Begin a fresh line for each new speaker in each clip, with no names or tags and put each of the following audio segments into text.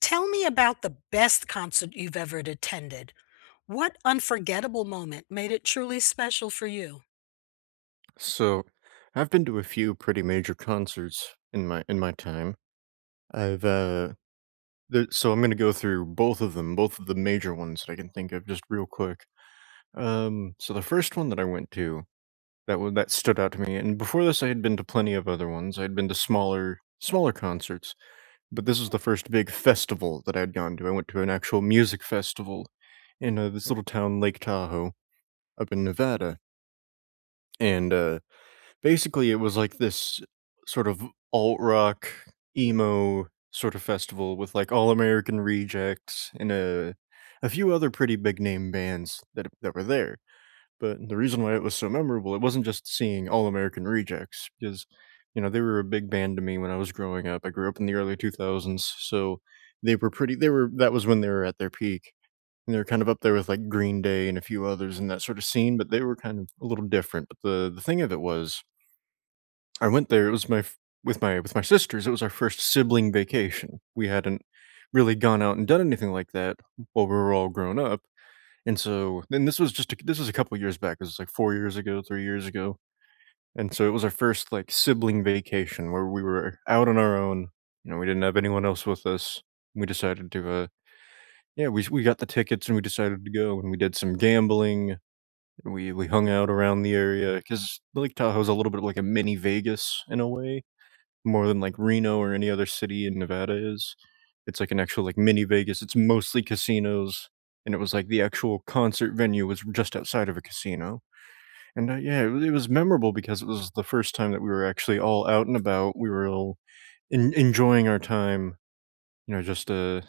Tell me about the best concert you've ever attended. What unforgettable moment made it truly special for you?
So, I've been to a few pretty major concerts in my time. I've uh, so I'm gonna go through both of them, both of the major ones that I can think of, just real quick. So the first one that I went to that stood out to me, and before this, I had been to plenty of other ones. I'd been to smaller concerts, but this was the first big festival that I'd gone to. I went to an actual music festival in this little town, Lake Tahoe, up in Nevada, and basically, it was like this sort of alt rock, emo sort of festival with like All American Rejects and a few other pretty big name bands that were there. But the reason why it was so memorable, it wasn't just seeing All American Rejects because you know they were a big band to me when I was growing up. I grew up in the early 2000s, so they were pretty. They were that was when they were at their peak. And they were kind of up there with like Green Day and a few others in that sort of scene, but they were kind of a little different. But the thing of it was I went there. It was my f- With my sisters. It was our first sibling vacation. We hadn't really gone out and done anything like that while we were all grown up. And this was just this was a couple years back. It was like 4 years ago, 3 years ago. And so it was our first like sibling vacation where we were out on our own. You know, we didn't have anyone else with us. We decided to, yeah, we got the tickets and we decided to go and we did some gambling. We hung out around the area because Lake Tahoe's a little bit like a mini Vegas in a way more than, like, Reno or any other city in Nevada is. It's like an actual, like, mini Vegas, it's mostly casinos, and it was like the actual concert venue was just outside of a casino, and, yeah, it was memorable because it was the first time that we were actually all out and about, we were all in enjoying our time, you know, just, uh,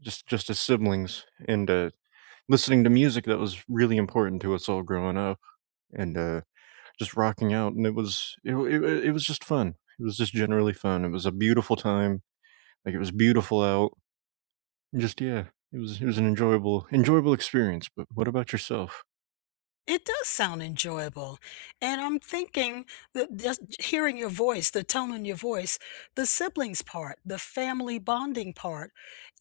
just just as siblings and listening to music that was really important to us all growing up and, uh, just rocking out, and it was just fun. It was just generally fun, it was a beautiful time. Like, it was beautiful out. Just yeah, it was an enjoyable experience, but what about yourself?
It does sound enjoyable. And I'm thinking that just hearing your voice, the tone in your voice, the siblings part, the family bonding part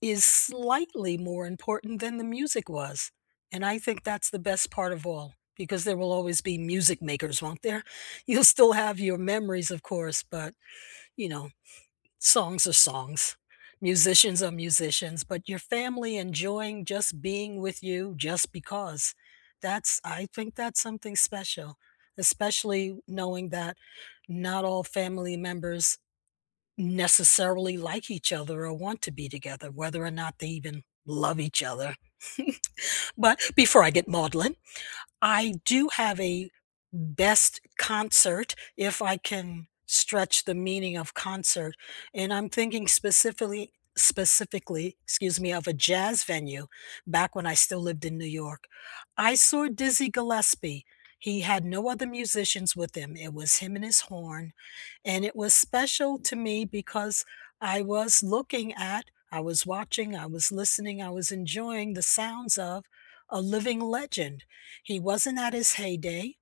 is slightly more important than the music was. And I think that's the best part of all because there will always be music makers, won't there? You'll still have your memories, of course, but you know, songs are songs. Musicians are musicians, but your family enjoying just being with you just because. I think that's something special, especially knowing that not all family members necessarily like each other or want to be together, whether or not they even love each other. But before I get maudlin, I do have a best concert, if I can stretch the meaning of concert, and I'm thinking specifically, excuse me, of a jazz venue back when I still lived in New York. I saw Dizzy Gillespie. He had no other musicians with him. It was him and his horn, and it was special to me because I was looking at, I was watching, I was listening, I was enjoying the sounds of a living legend. He wasn't at his heyday,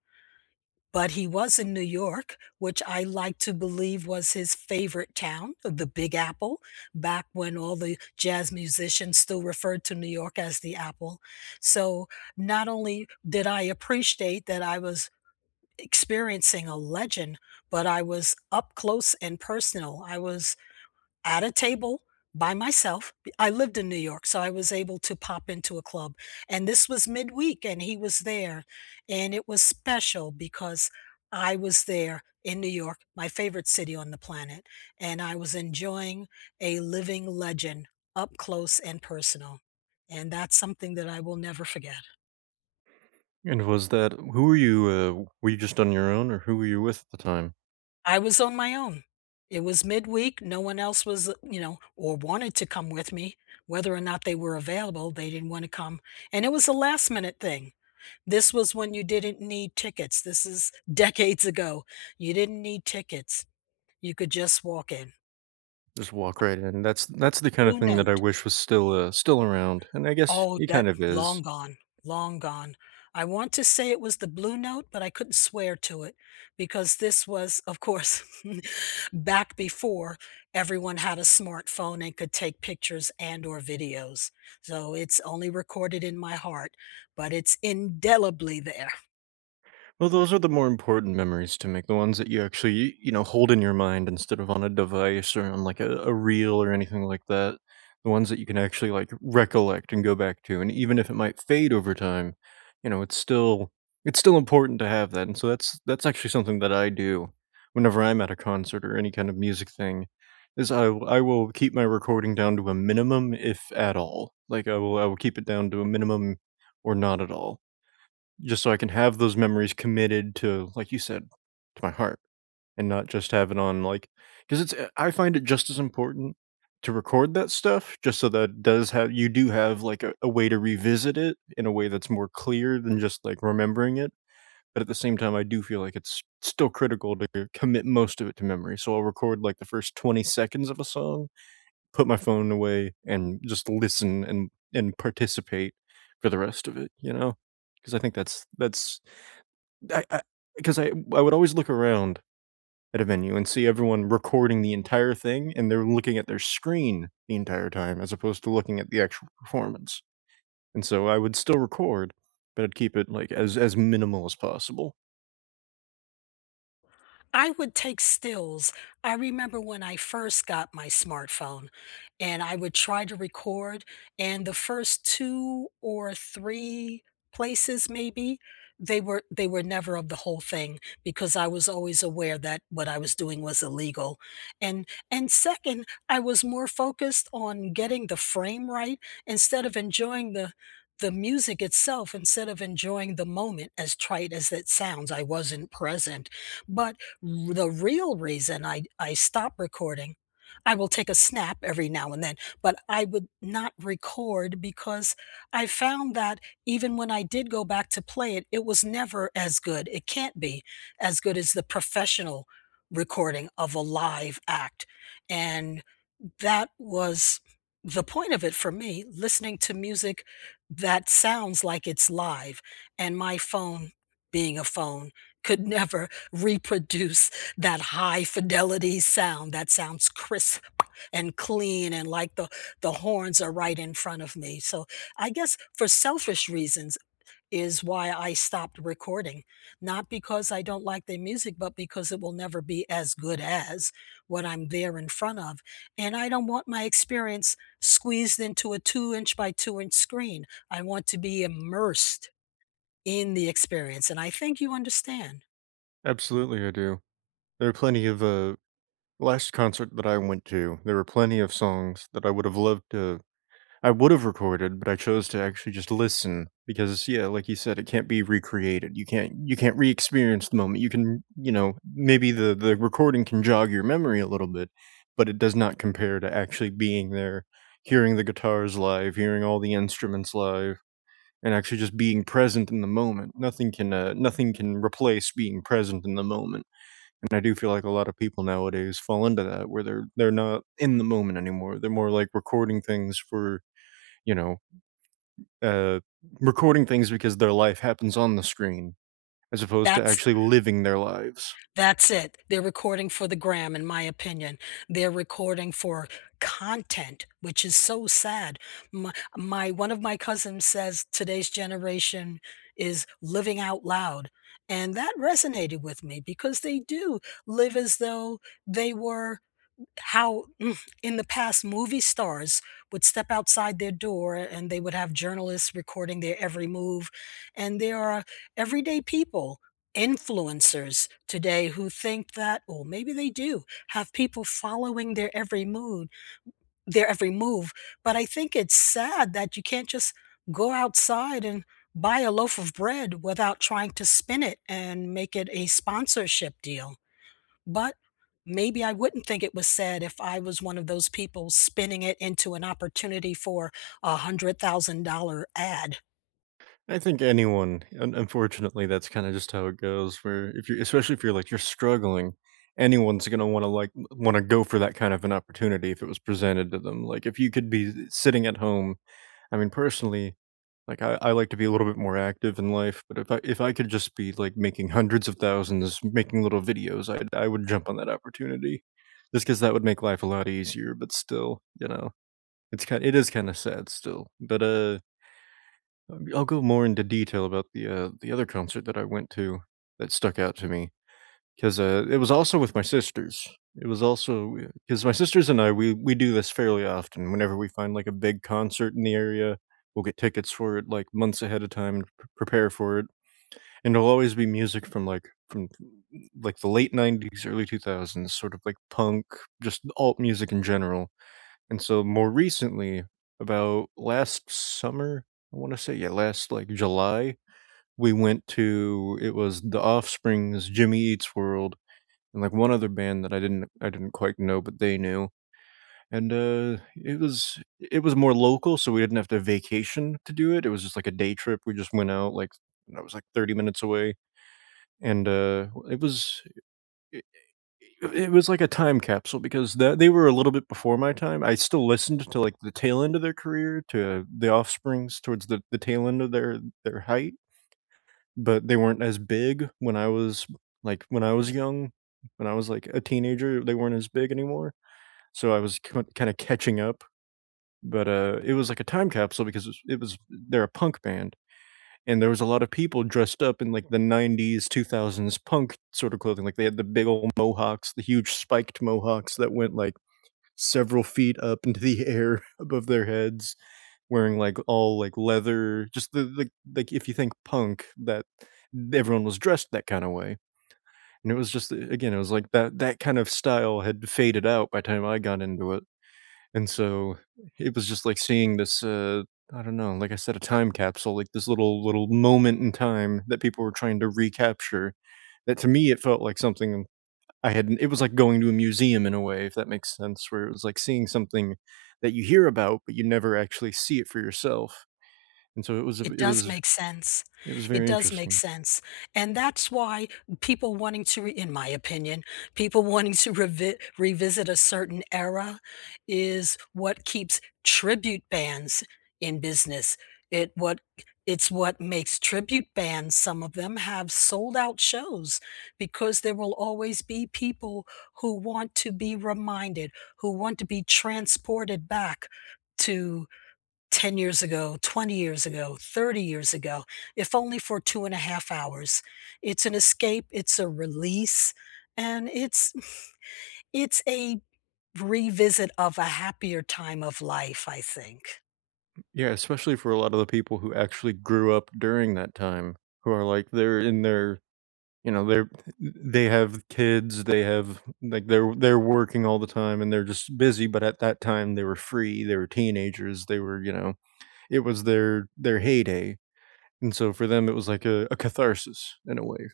but he was in New York, which I like to believe was his favorite town, the Big Apple, back when all the jazz musicians still referred to New York as the Apple. So not only did I appreciate that I was experiencing a legend, but I was up close and personal. I was at a table by myself. I lived in New York, so I was able to pop into a club. And this was midweek, and he was there. And it was special because I was there in New York, my favorite city on the planet. And I was enjoying a living legend up close and personal. And that's something that I will never forget.
And was that who were you just on your own or who were you with at the time?
I was on my own. It was midweek, no one else was, or wanted to come with me. Whether or not they were available, they didn't want to come, and it was a last minute thing. This was when you didn't need tickets. This is decades ago. You didn't need tickets. You could just walk in.
Just walk right in. That's the kind of
Blue
thing that I
note.
wish was still, still around, and I guess
Oh,
it
that
kind of
long
is.
gone, long gone. I want to say it was the Blue Note, but I couldn't swear to it because this was, of course, back before everyone had a smartphone and could take pictures and or videos. So it's only recorded in my heart, but it's indelibly there.
Well, those are the more important memories to make, the ones that you actually, you know, hold in your mind instead of on a device or on like a reel or anything like that. The ones that you can actually like recollect and go back to. And even if it might fade over time, you know, it's still important to have that. And so that's actually something that I do whenever I'm at a concert or any kind of music thing is I will keep my recording down to a minimum if at all. Like I will keep it down to a minimum or not at all just so I can have those memories committed to, like you said, to my heart and not just have it on like because it's I find it just as important to record that stuff just so that it does have you do have like a way to revisit it in a way that's more clear than just like remembering it. But at the same time, I do feel like it's still critical to commit most of it to memory. So I'll record like the first 20 seconds of a song, put my phone away, and just listen and participate for the rest of it, you know? Because I think that's I because I 'cause I would always look around at a venue and see everyone recording the entire thing, and they're looking at their screen the entire time as opposed to looking at the actual performance, and so I would still record, but I'd keep it, like, as minimal as possible.
I would take stills. I remember when I first got my smartphone and I would try to record, and the first 2 or 3 places maybe, they were never of the whole thing because I was always aware that what I was doing was illegal. And second, I was more focused on getting the frame right instead of enjoying the music itself, instead of enjoying the moment, as trite as it sounds, I wasn't present. But the real reason I stop recording. I will take a snap every now and then, but I would not record because I found that even when I did go back to play it, it was never as good. It can't be as good as the professional recording of a live act. And that was the point of it for me, listening to music that sounds like it's live. And my phone, being a phone, could never reproduce that high fidelity sound that sounds crisp and clean and like the horns are right in front of me. So I guess for selfish reasons is why I stopped recording. Not because I don't like their music, but because it will never be as good as what I'm there in front of. And I don't want my experience squeezed into a two-inch by two inch screen. I want to be immersed in the experience. And I think you understand.
Absolutely, I do. There are plenty of, last concert that I went to, there were plenty of songs that I would have loved to I would have recorded, but I chose to actually just listen because yeah, like you said, it can't be recreated. You can't re-experience the moment. You can, you know, maybe the recording can jog your memory a little bit, but it does not compare to actually being there, hearing the guitars live, hearing all the instruments live, and actually just being present in the moment. Nothing can nothing can replace being present in the moment. And I do feel like a lot of people nowadays fall into that where they're not in the moment anymore. They're more like recording things for you know uh, recording things because their life happens on the screen as opposed to
That's
actually living their lives.
That's it. They're recording for the gram, in my opinion. They're recording for content, which is so sad. My one of my cousins says today's generation is living out loud, and that resonated with me because they do live as though they were how mm, in the past movie stars would step outside their door and they would have journalists recording their every move and there are everyday people influencers today who think that or maybe they do have people following their every mood their every move but I think it's sad that you can't just go outside and buy a loaf of bread without trying to spin it and make it a sponsorship deal but maybe I wouldn't think it was sad if I was one of those people spinning it into an opportunity for a $100,000 ad.
I think anyone, unfortunately, that's kind of just how it goes. Where if you're, especially if you're like you're struggling, anyone's gonna want to like want to go for that kind of an opportunity if it was presented to them. Like if you could be sitting at home I mean, personally, like I like to be a little bit more active in life, but if I could just be like making hundreds of thousands, making little videos, I would jump on that opportunity, just because that would make life a lot easier. But still, you know, it is kind of sad still. But I'll go more into detail about the other concert that I went to that stuck out to me because it was also with my sisters. It was also because my sisters and I we do this fairly often. Whenever we find like a big concert in the area, we'll get tickets for it like months ahead of time and prepare for it. And it'll always be music from like the late '90s, early 2000s, sort of like punk, just alt music in general. And so more recently, about last summer, I want to say yeah, last like July, we went to it was the Offspring's Jimmy Eats World and, like, one other band that I didn't quite know, but they knew, and, it was more local, so we didn't have to vacation to do it, it was just, like, a day trip, we just went out, like, I was, like, 30 minutes away, and, it was it it was like a time capsule because that they were a little bit before my time, I still listened to, like, the tail end of their career, to The Offsprings towards the tail end of their height, but they weren't as big when I was like, when I was young, when I was, like, a teenager, they weren't as big anymore. So I was kinda catching up, but, it was like a time capsule because it was they're a punk band, and there was a lot of people dressed up in, like, the '90s, 2000s punk sort of clothing, like, they had the big old mohawks, the huge spiked mohawks that went, like, several feet up into the air above their heads, wearing, like, all, like, leather, just the like, if you think punk, that everyone was dressed that kinda way, and it was just, again, it was like that kind of style had faded out by the time I got into it. And so it was just like seeing this, I don't know, like I said, a time capsule, like this little moment in time that people were trying to recapture. That to me, it felt like something I had. It was like going to a museum in a way, if that makes sense, where it was like seeing something that you hear about, but you never actually see it for yourself. And so
It does make sense.
it was
It
very
does make
interesting.
sense, and that's why people wanting to re in my opinion, people wanting to revisit a certain era is what keeps tribute bands in business. It what it's what makes tribute bands, some of them have sold out shows because there will always be people who want to be reminded, who want to be transported back to 10 years ago, 20 years ago, 30 years ago, if only for two and a half hours. It's an escape, it's a release, and it's it's a revisit of a happier time of life, I think.
Yeah, especially for a lot of the people who actually grew up during that time, who are like they're in their you know, they're they have kids, they have like, they're working all the time, and they're just busy, but at that time, they were free, they were teenagers, they were, you know it was their heyday, and so for them, it was like a catharsis in a way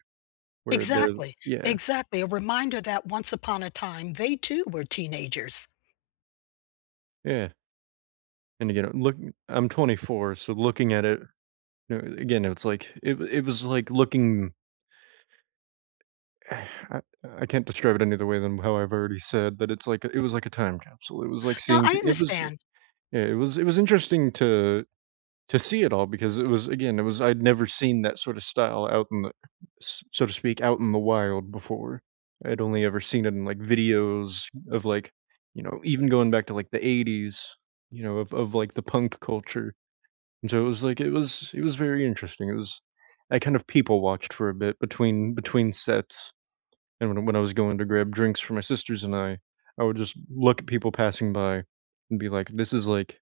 where they're
Exactly,
Yeah,
exactly. A reminder that once upon a time, they too were teenagers.
yeah, and again, look I'm 24, so looking at it, you know, again, it's like it was like looking I I can't describe it any other way than how I've already said, that it's like it was like a time capsule, it was like
Now,
seeing
I
it was
understand.
yeah, it was interesting to see it all because it was again, it was I'd never seen that sort of style out in the s so to speak, out in the wild before. I'd only ever seen it in, like, videos of, like, you know, even going back to, like, the '80s, you know, like, the punk culture, and so it was like it was very interesting, it was I kind of people watched for a bit between sets, and when I was going to grab drinks for my sisters and I would just look at people passing by and be like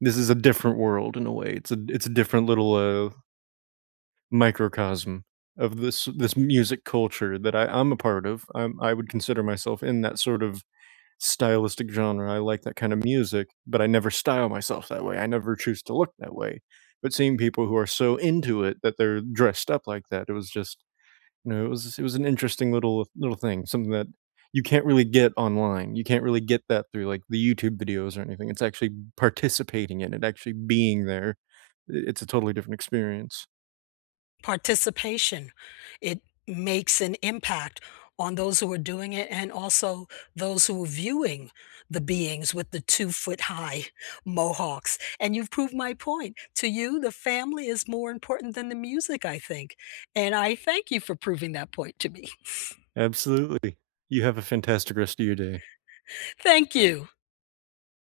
this is a different world in a way. It's a different little microcosm of this music culture that I'm a part of. I would consider myself in that sort of stylistic genre. I like that kind of music, but I never style myself that way. I never choose to look that way. But seeing people who are so into it that they're dressed up like that, it was just you know, it was an interesting little thing, something that you can't really get online. You can't really get that through, like, the YouTube videos or anything. It's actually participating in it, actually being there. I It's a totally different experience.
Participation. It makes an impact on those who are doing it and also those who are viewing the beings with the 2 foot high mohawks. And you've proved my point. To you, the family is more important than the music, I think. And I thank you for proving that point to me.
Absolutely. You have a fantastic rest of your day.
Thank you.